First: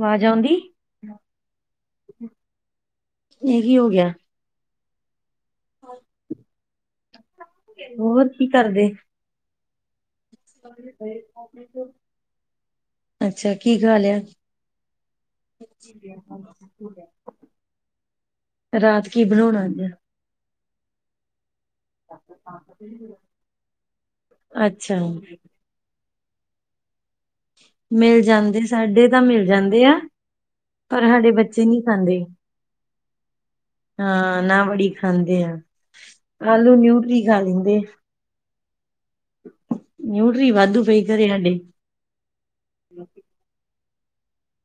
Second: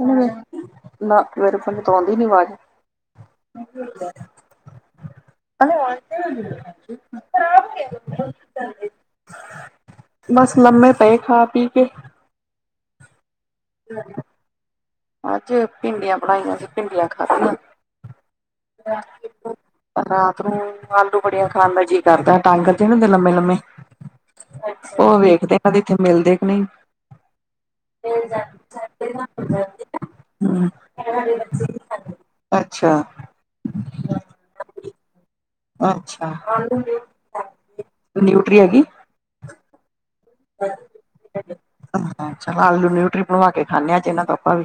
ਹਮ ਆਵਾਜ ਆਉਂਦੀ ਆਈ ਨਾ ਮੇਰੇ ਕੋਲ ਤਾਂ ਆਂਦੀ ਨੀ ਆਵਾਜ਼ ਇਹ ਕੀ ਹੋ ਗਿਆ ਔਰ ਕੀ ਕਰਦੇ? ਬਸ, ਲੰਮੇ ਪਏ ਖਾ ਪੀ ਕੇ। ਅੱਛਾ ਕੀ ਖਾ ਲਿਆ? ਅੱਜ ਭਿੰਡੀਆਂ ਬਣਾਈਆਂ ਸੀਂ, ਭਿੰਡੀਆਂ ਖਾਧੀਆਂ। ਰਾਤ ਕੀ ਬਣਾਉਣਾ ਅੱਜ ਰਾਤ ਨੂੰ ਆਲੂ-ਵੜੀਆਂ ਖਾਣ ਦਾ ਜੀ- ਕਰਦਾ। ਟਾਂਗਰ ਜਿਹੇ ਹੁੰਦੇ ਨੀ ਲੰਮੇ-ਲੰਮੇ ਅੱਛਾ ਉਹ ਵੇਖਦੇ ਕਦੇ ਇੱਥੇ ਮਿਲਦੇ ਕਿ ਨਹੀਂ? ਮਿਲ ਜਾਂਦੇ, ਸਾਡੇ ਤਾਂ ਮਿਲ ਜਾਂਦੇ ਆ। ਹੂੰ ਪਰ ਹਾਡੇ ਬੱਚੇ ਨੀ ਖਾਂਦੇ। ਅੱਛਾ ਹਾਂ, ਨਾ ਵੜੀ ਖਾਂਦੇ ਆ ਅੱਛਾ ਆਲੂ ਨਿਊਟਰੀ ਖਾ ਲੈਂਦੇ। ਨਿਊਟਰੀ ਹੈਗੀ? ਨਿਊਟਰੀ ਵਾਧੂ ਪਈ ਘਰੇ ਹਾਡੇ। ਹਾਂ ਚਲੋ, ਆਲੂ ਨਿਊਟਰੀ ਬਣਵਾ ਕੇ ਖਾਂਣੇ ਅੱਜ ਇਨ੍ਹਾਂ ਤੋਂ ਆਪਾਂ ਵੀ।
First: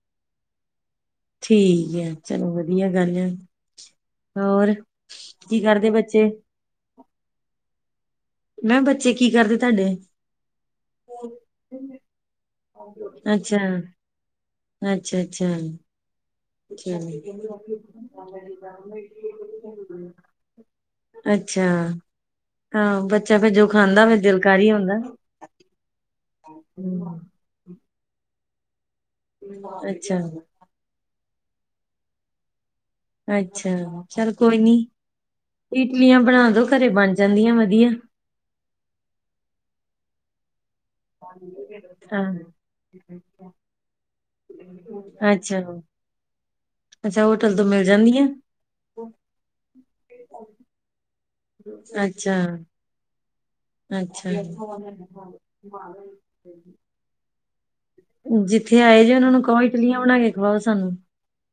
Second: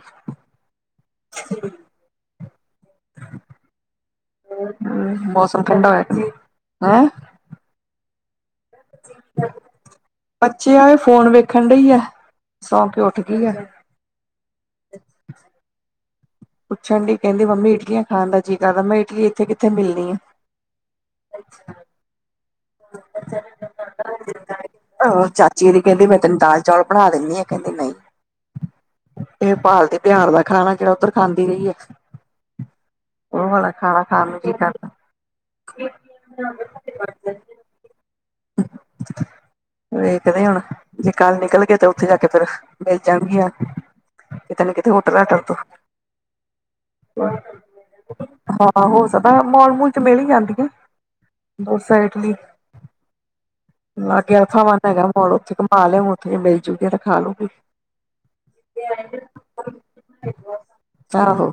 ਠੀਕ ਐ, ਚਲੋ ਵਧੀਆ ਗੱਲ ਐ। ਹੋਰ, ਕੀ ਕਰਦੇ ਬੱਚੇ? ਹਾਂ? ਮੈਂ ਕਿਹਾ ਬੱਚੇ ਕੀ ਕਰਦੇ ਤੁਹਾਡੇ [unintelligible] ਬੱਚੇ ਆ ਏ ਫੋਨ ਵੇਖਣ ਡਈ ਆ। ਸੌਂ ਕੇ ਉੱਠ ਗੀ ਐ। ਅੱਛਾ-ਅੱਛਾ ਪੁੱਛਣ ਡਯੀ, ਕੈਂਦੀ ਮੰਮੀ ਇਡਲੀਆਂ ਖਾਣ ਦਾ ਜੀ ਕਰਦਾ। ਮੈਂ ਇਡਲੀ, ਇੱਥੇ ਕਿੱਥੇ ਮਿਲਣੀ ਆ? ਅੱਛਾ, ਹਾਂ ਬੱਚਾ ਫੇਰ ਜੋ ਖਾਂਦਾ ਫੇਰ ਦਿਲ ਕਰ ਈ ਆਉਂਦਾ। ਦੀਦੀ ਕੈਂਦੀ ਮੈਂ ਤੈਨੂੰ ਦਾਲ ਚਾਵਲ ਬਣਾ ਦਿੰਣੀ ਆਂ, ਕੈਂਦੀ ਨਈਂ। ਇਹ ਭਾਲਤੀ ਅੱਛਾ, ਬਿਹਾਰ ਦਾ ਖਾਣਾ ਜੈੜਾ ਉੱਧਰ ਖਾਂਦੀ ਰਈ ਐ। ਅੱਛਾ, ਚੱਲ ਕੋਈ ਨੀਂ ਇਟਲੀਆਂ ਬਣਾ ਦੋ ਘਰੇ ਬਣ ਜਾਂਦੀਆਂ ਵਦੀਆ। ਵੇਖਦੇ ਹੁਣ ਜੇ ਕੱਲ੍ਹ ਨਿਕਲਗੇ ਤੇ ਉੱਥੇ ਜਾ ਕੇ ਹਾਂ, ਫੇਰ ਮਿਲ ਜਾਣਗੀਆਂ। ਕਿਤੇ ਨਾਂ ਕਿਤੇ ਹੋਟਲ-ਹਾਟਲ ਤੋਂ। ਅੱਛਾ ਅੱਛਾ, ਹੋਟਲ ਤੋਂ ਮਿਲ ਜਾਂਦੀਆਂ? ਹਾਂ ਹੋ ਸਕਦਾ ਮੋਲ-ਮੂਲ ਚੋਂ ਮਿਲ ਈ ਜਾਂਦੀਆਂ, ਬੋਤ ਸਾਈਡ। ਅੱਛਾ ਲਾਗੇ ਅੱਛਾ ਐਥੈ ਵਨ ਹੈਗਾ ਮੋਲ ਉੱਥੇ ਘਮਾਂ ਲਿਆਓਂ ਉੱਥੇ ਮਿਲਜੂ। ਫਿਰ ਖਾਲੂਗੀ। ਜਿੱਥੇ ਆਏ ਜੋ ਓਨਾਂ ਨੂੰ ਕੋ ਇਟਲੀਆਂ ਬਣਾ ਕੇ ਖਾਵਾਓ ਸਾਨੂੰ। ਆਹੋ।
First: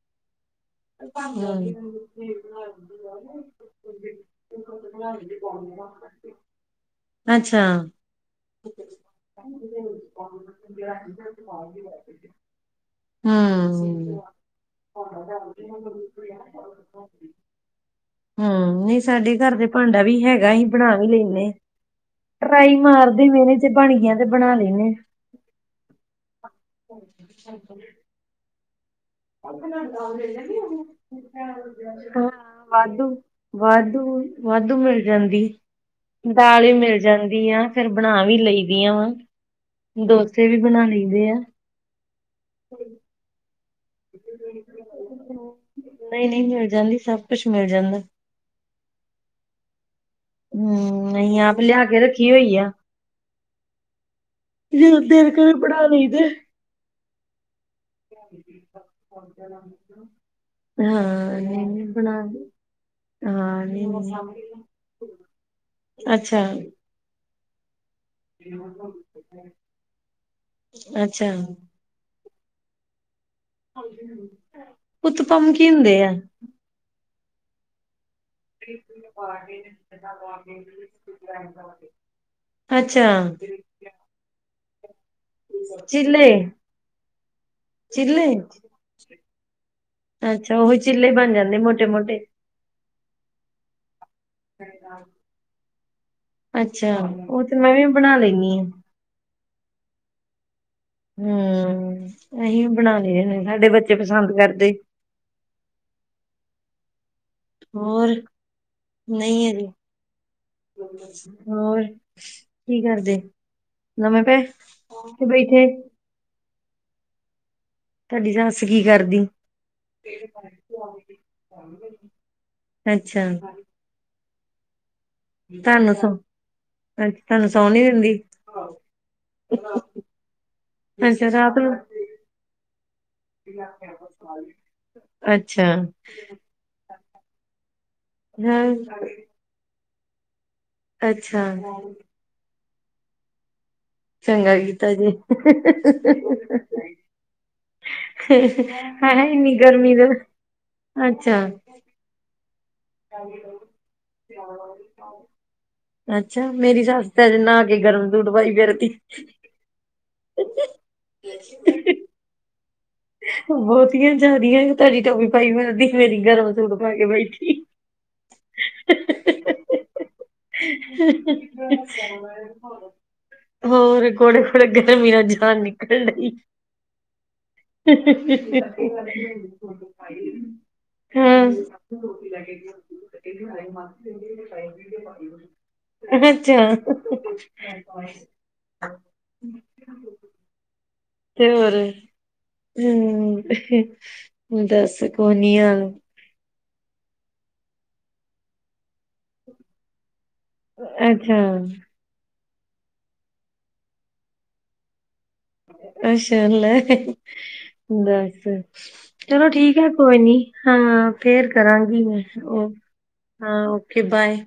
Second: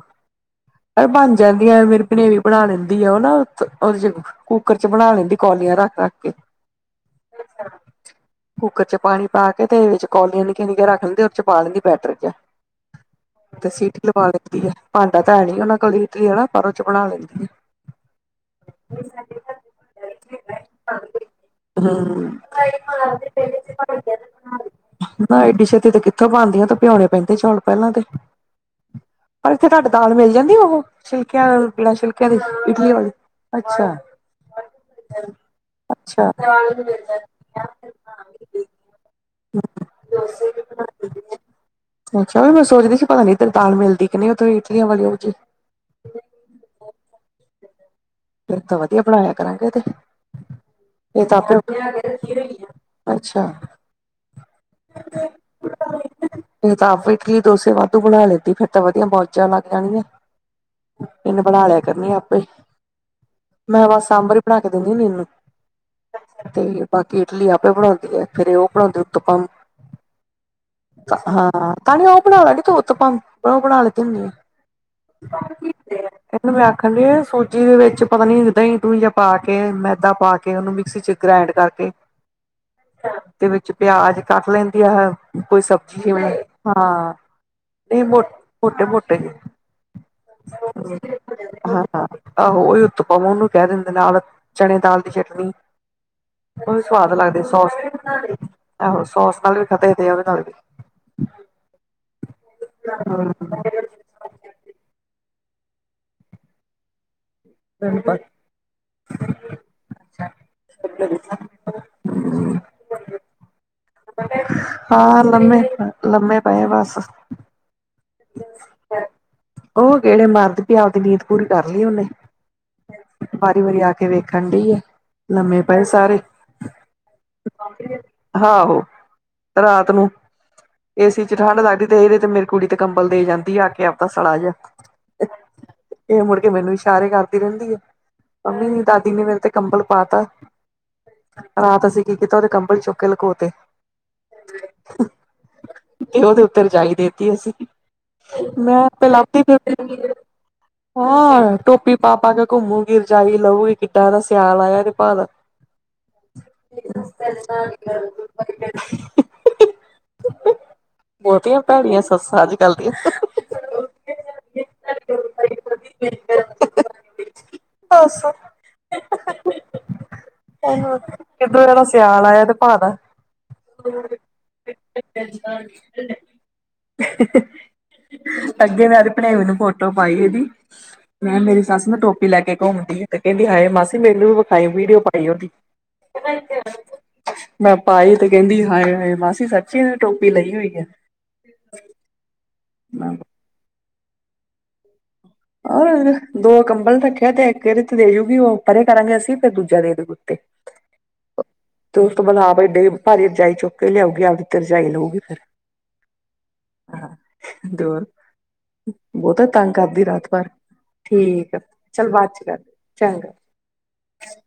ਬਣ ਹਮ, ਜਾਂਦੀਆ ਮੇਰੀ ਪਨੇਵੀਂ ਬਣਾ ਲੈਂਦੀ ਆ। ਓ ਨਾਂ ਓਦੇ ਚ ਕੁੱਕਰ ਚ ਬਣਾ ਲੈਂਦੀ ਕੋਲੀਆਂ ਰੱਖ-ਰੱਖ ਕੇ। ਅੱਛਾ ਕੁੱਕਰ ਚ ਪਾਣੀ ਪਾ ਕੇ ਤੇ ਏਦੇ ਚ ਕੌਲੀਆਂ ਨਿੱਕਿਆ-ਨਿੱਕਿਆਂ ਰੱਖ ਲੈਂ ਤੇ ਓਦਚ ਪਾ ਲੈਂਦੀ ਬੈਟਰ ਚ। ਤੇ ਸੀਟੀ ਹੂੰ ਲਵਾ ਲੈਂਦੀ ਐ, ਭਾਂਡਾ ਤਾਂ ਹੈ ਨੀਂ ਓਨਾਂ ਕੋਲ ਇਟਲੀ ਵਾਲਾ, ਪਰ ਓਚ ਬਣਾ ਲੈਂਦੀ ਐ। ਹਂ, ਨਈਂ ਸਾਡੇ ਘਰ ਤੇ ਭਾਂਡਾ ਵੀ ਹੈਗਾ, ਅਸੀਂ ਬਣਾ ਵੀ ਲੈਂਣੇ। ਹੂੰ ਟਰਾਈ ਮਾਰਦੇ ਏਦੇ ਚ ਜੇ ਬਣ ਗੀਆਂ ਤੇ ਬਣਾ ਲੈਂਣੇ ਆ। ਨਾ ਏਡੀ ਛੇਤੀ ਤੇ ਕਿੱਥੋਂ ਬਣਦੀਆਂ ਤੇ ਪਿਆਉਣੇ ਪੈਂਦੇ ਚੌਲ ਪਹਿਲਾਂ ਦੇ। ਪਰ ਇੱਥੇ ਤਾਡੇ ਦਾਲ ਮਿਲ ਜਾਂਦੀ ਓਹੋ, ਸ਼ਿਲਕਿਆਂ ਆਲੀ ਬਿਨਾਂ ਹਾਂ ਛਿੱਲਕਿਆਂ ਦੀ ਇਡਲੀ ਵਾਧੂ ਵਾਲੀ, ਅੱਛਾ। ਵਾਧੂ ਵਾਧੂ ਮਿਲ ਜਾਂਦੀ। ਅੱਛਾ ਦਾਲ ਈ ਮਿਲ ਜਾਂਦੀ ਆ, ਫੇਰ ਬਣਾ ਵੀ ਲਈ ਦੀਆਂ ਵਾਂ। ਡੋਸੇ ਵੀ ਬਣਾ ਲਯੀ ਦੇਆ। ਅੱਛਾ, ਓਹੀ ਮੈਂ ਸੋਚਦੀ ਸੀ ਪਤਾ ਨੀਂ ਈਧਰ ਦਾਲ ਮਿਲਦੀ ਕਿ ਨਈਂ ਉੱਧੋਂ ਇਟਲੀਆਂ ਵਾਲੀ ਔਹੋ ਜੀ। ਨਈਂ ਨਈਂ ਮਿਲ ਜਾਂਦੀ, ਸਭ ਕੁਛ ਮਿਲ ਜਾਂਦਾ। ਫਿਰ ਤਾਂ ਵਧੀਆ ਬਣਾਇਆ ਕਰਾਂਗੇ ਤੇ। ਹਮ ਏ ਤਾਂ ਨਹੀਂ ਆਪ ਆਪੋ, ਲਿਆ ਕੇ ਰੱਖੀ ਹੋਈ ਆ ਅੱਛਾ ਜਦੋਂ ਦਿਲ ਕਰੇ ਬਣਾ ਲਈ ਦੇ। ਤਾਂ ਆਪ ਵੀ ਇਟਲੀ ਡੋਸੇ ਵਾ ਤੂੰ ਬਣਾ ਲੈਦੀ ਫੇਰ ਤਾਂ ਵਧੀਆ ਮੋਜਾਂ ਲਗ ਜਾਣਗੀਆਂ, ਹਾਂ ਤੈਨੂੰ ਬਣਾ ਨਹੀਂ ਲਿਆ ਨਹੀਂ ਕਰਨੀ ਆ ਆਪੇ ਈ। ਹਾਂ ਮੈ ਨਹੀਂ ਵਾ ਸਾਂਬਰ ਵੀ ਨਹੀਂ ਬਣਾ ਕੇ ਦਿੰਦੀ ਹੁੰਦੀ ਇਹਨੂੰ ਅੱਛਾ ਤੇ ਬਾਕੀ ਇਡਲੀ ਆਪੇ ਬਣਾਂਦੀ ਐ, ਫੇਰ ਉਹ ਬਣਾਉਂਦੀ ਕਪਾਂ ਨੂੰ ਅੱਛਾ ਹਾਂ, ਤਾਂ ਨੀਂ ਓ ਬਣਾ ਲੈਂਦੀ ਤੂੰ ਊਤਪਮ ਉਹ ਬਣਾ ਲਤੀ ਹੁੰਦੀ। ਉਤਪਮ ਕੀ ਹੁੰਦੇ ਆ ਆਨੂੰ ਮੈ ਆਖਣ ਡੇ ਸੂਜੀ ਦੇ ਵਿਚ ਪਤਾ ਨੀ, ਦਹੀ ਦੂਹੀ ਜਾਂ ਪਾ ਕੇ ਮੈਦਾ ਪਾਕੇ, ਉਹਨੂੰ ਮਿਕਸੀ 'ਚ ਗ੍ਰਾਇੰਡ ਕਰਕੇ ਅੱਛਾ ਤੇ ਵਿਚ ਪਿਆਜ ਕੱਟ ਲੈਦੀ ਆ, ਕੋਈ ਸਬਜ਼ੀ ਜਿਵੇ ਚਿੱਲੇ ਹਾਂ ਨਹੀ, ਚਿੱਲੇ ਮੋਟੇ- ਮੋਟੇ ਅੱਛਾ ਉਹੀ ਚਿੱਲੇ ਬਣ ਜਾਂਦੇ ਮੋਟੇ ਹਾਂ-ਹਾਂ ਮੋਟੇ ਆਹੋ, ਉਹੀ ਉਤਪਾਮ ਉਹਨੂੰ ਕਹਿ ਦਿਦੇ ਨਾਲ ਚਣੇ ਦਾਲ ਦੀ ਚਟਨੀ ਉਹ ਵੀ ਅੱਛਾ ਸਵਾਦ ਉਹ ਲੱਗਦੇ, ਤੇ ਸੋਸ ਮੈਂ ਵੀ ਬਣਾ ਲੈਂਦੀ ਹਾਂ ਆਹੋ ਸੋਸ ਨਾਲ ਵੀ ਖਦੇਦੇ ਆ ਉਹਦੇ ਨਾਲ ਵੀ ਹੂ, ਅਸੀ ਬਣਾ ਤੈਨੂੰ ਲੇ ਸਾਡੇ ਬੱਚੇ ਪਸੰਦ ਕਰਦੇ ਹੋਰ ਪਤਾ ਨਹੀ ਹੈ। ਜੀ ਹੋਰ ਕੀ ਕਰਦੇ ਲਮੇ ਪਏ ਤੇ ਬੈਠੇ। ਲਮੇ ਪਏ ਬਸ ਤੁਹਾਡੀ ਸੱਸ ਕੀ ਕਰਦੀ? ਉਹ ਗੇੜੇ ਮਾਰਦੀ ਪਈ ਆਪਦੀ ਨੀਂਦ ਪੂਰੀ ਕਰ ਲਈ ਉਹਨੇ ਅੱਛਾ। ਵਾਰੀ ਵਾਰੀ ਆ ਕੇ ਵੇਖਣ ਡਈਏ। ਲੰਮੇ ਪਏ ਤੁਹਾਨੂੰ ਸੌ ਸਾਰੇ ਅੱਛਾ ਤੁਹਾਨੂੰ ਸੌਣ ਨੀ ਦਿੰਦੀ ਆਹੋ ਰਾਤ ਨੂੰ ਏਸੀ ਅੱਛਾ 'ਚ ਰਾਤ ਠੰਢ ਨੂੰ ਲਗਦੀ, ਤੇ ਇਹ ਰਹੀ ਤੇ ਮੇਰੀ ਕੁੜੀ ਤੇ ਕੰਬਲ ਦੇ ਜਾਦੀ ਆ, ਆ ਕੇ ਆਪਦਾ ਸੜਾ ਜਹਾ ਅੱਛਾ ਇਹ ਮੁੜ ਕੇ ਮੈਨੂੰ ਇਸ਼ਾਰੇ ਕਰਦੀ ਰਹਿਦੀ ਆ। ਹੂੰ। ਮੇਰੇ ਤੇ ਕੰਬਲ ਪਾਤਾ ਅੱਛਾ ਰਾਤ ਅਸੀ ਕੀ ਕੀਤਾ ਉਹਦੇ ਕੰਬਲ ਚੁੱਕ ਕੇ ਲਕੋ ਤੇ ਚੰਗਾ ਕੀਤਾ ਜੇ ਤੇ ਉਹਦੇ ਉਤੇ ਰਜਾਈ ਦੇਤੀ, ਅਸੀ ਮੈ ਹੈ ਲਾਦੀ ਇੰਨੀ ਗਰਮੀ ਦੇ ਅੱਛਾ ਹਾਂ, ਟੋਪੀ ਪਾ ਪਾ ਕੇ ਘੁੰਮੂ ਰਜਾਈ ਲਊਗੀ, ਕਿੱਡਾ ਇਹਦਾ ਸਿਆਲ ਆਇਆ ਨ ਭਾਅ ਦਾ ਅੱਛਾ, ਮੇਰੀ ਸੱਸ ਨਹਾ ਕੇ ਗਰਮ ਸੂਟ ਪਾਈ ਫਿਰਤੀ ਬਹੁਤੀਆਂ ਭੈੜੀਆਂ ਸੱਸਾਂ ਜ ਚੱਲਦੀਆਂ ਬਹੁਤੀਆ ਜਿਆਦੀਆਂ ਤੁਹਾਡੀ ਟੋਪੀ ਪਾਈਦੀ ਮੇਰੀ ਗਰਮ ਸੂਟ ਪਾ ਕੇ ਬੈਠੀ। ਦੱਸ ਕਿੱਧਰ ਇਹਦਾ ਸਿਆਲ ਆਇਆ, ਤੇ ਭਦਾ ਹੋਰ, ਘੋੜੇ-ਘੋੜੇ ਗਰਮੀ ਨਾਲ ਜਾਨ ਨਿਕਲ ਡਈ ਅੱਗੇ, ਮੈ ਭਣੇ ਮੈਨੂੰ ਫੋਟੋ ਪਾਈ ਇਹਦੀ ਮੈ ਕਿਹਾ ਮੇਰੀ ਸੱਸ ਨਾ ਟੋਪੀ ਲੈਕੇ ਘੁੰਮਦੀ ਹੈ। ਤੇ ਕਹਿਦੀ ਹਾਏ, ਮਾਸੀ ਮੈਨੂੰ ਵੀ ਵਿਖਾਈ ਵੀਡੀਓ ਪਾਈ ਉਹਦੀ। ਅੱਛਾ ਮੈ ਪਾਈ ਤੇ ਕਹਿਦੀ ਹਾਏ-ਹਾਏ ਮਾਸੀ ਸ ਚੀਲ ਟੋਪੀ ਲਈ ਹੋਈ ਹੈ। ਤੇ ਹੋਰ ਹੂੰ, ਦੱਸ ਆ ਦੋ ਕੰਬਲ ਰਖਿਆ ਤੇ ਇਕ ਇਹਦੇ ਤੇ ਦੇਜੂਗੀ, ਉਹ ਪਰੇ ਕਰਾਂਗੇ ਅਸੀ ਫਿਰ ਦੂਜਾ ਦੇਦੂ ਉਤੇ ਅਛਾ। ਤੇ ਉਸ ਤੋਂ ਬਾਅਦ ਆਪ ਏਡੇ ਭਾਰੀ ਰਜਾਈ ਚੁੱਕ ਕੇ ਲਿਆਉਗੀ। ਆਪਦੀ ਤੇ ਰਜਾਈ ਲਊਗੀ, ਫਿਰ ਅਛਾ, ਲੈ [unintelligible] ਤੇ ਹੋਰ ਬਸ, ਬਹੁਤਾ ਚਲੋ ਤੰਗ ਠੀਕ ਹੈ। ਕਰਦੀ ਕੋਈ ਰਾਤ ਨੀ ਭਰ ਹਾਂ, ਫੇਰ ਠੀਕ ਆ ਕਰਾਂਗੀ। ਚੱਲ ਮੈ ਬਾਅਦ ਚ ਕਰ ਉਹ ਚੰਗਾ ਹਾਂ, ਓਕੇ ਬਾਏ।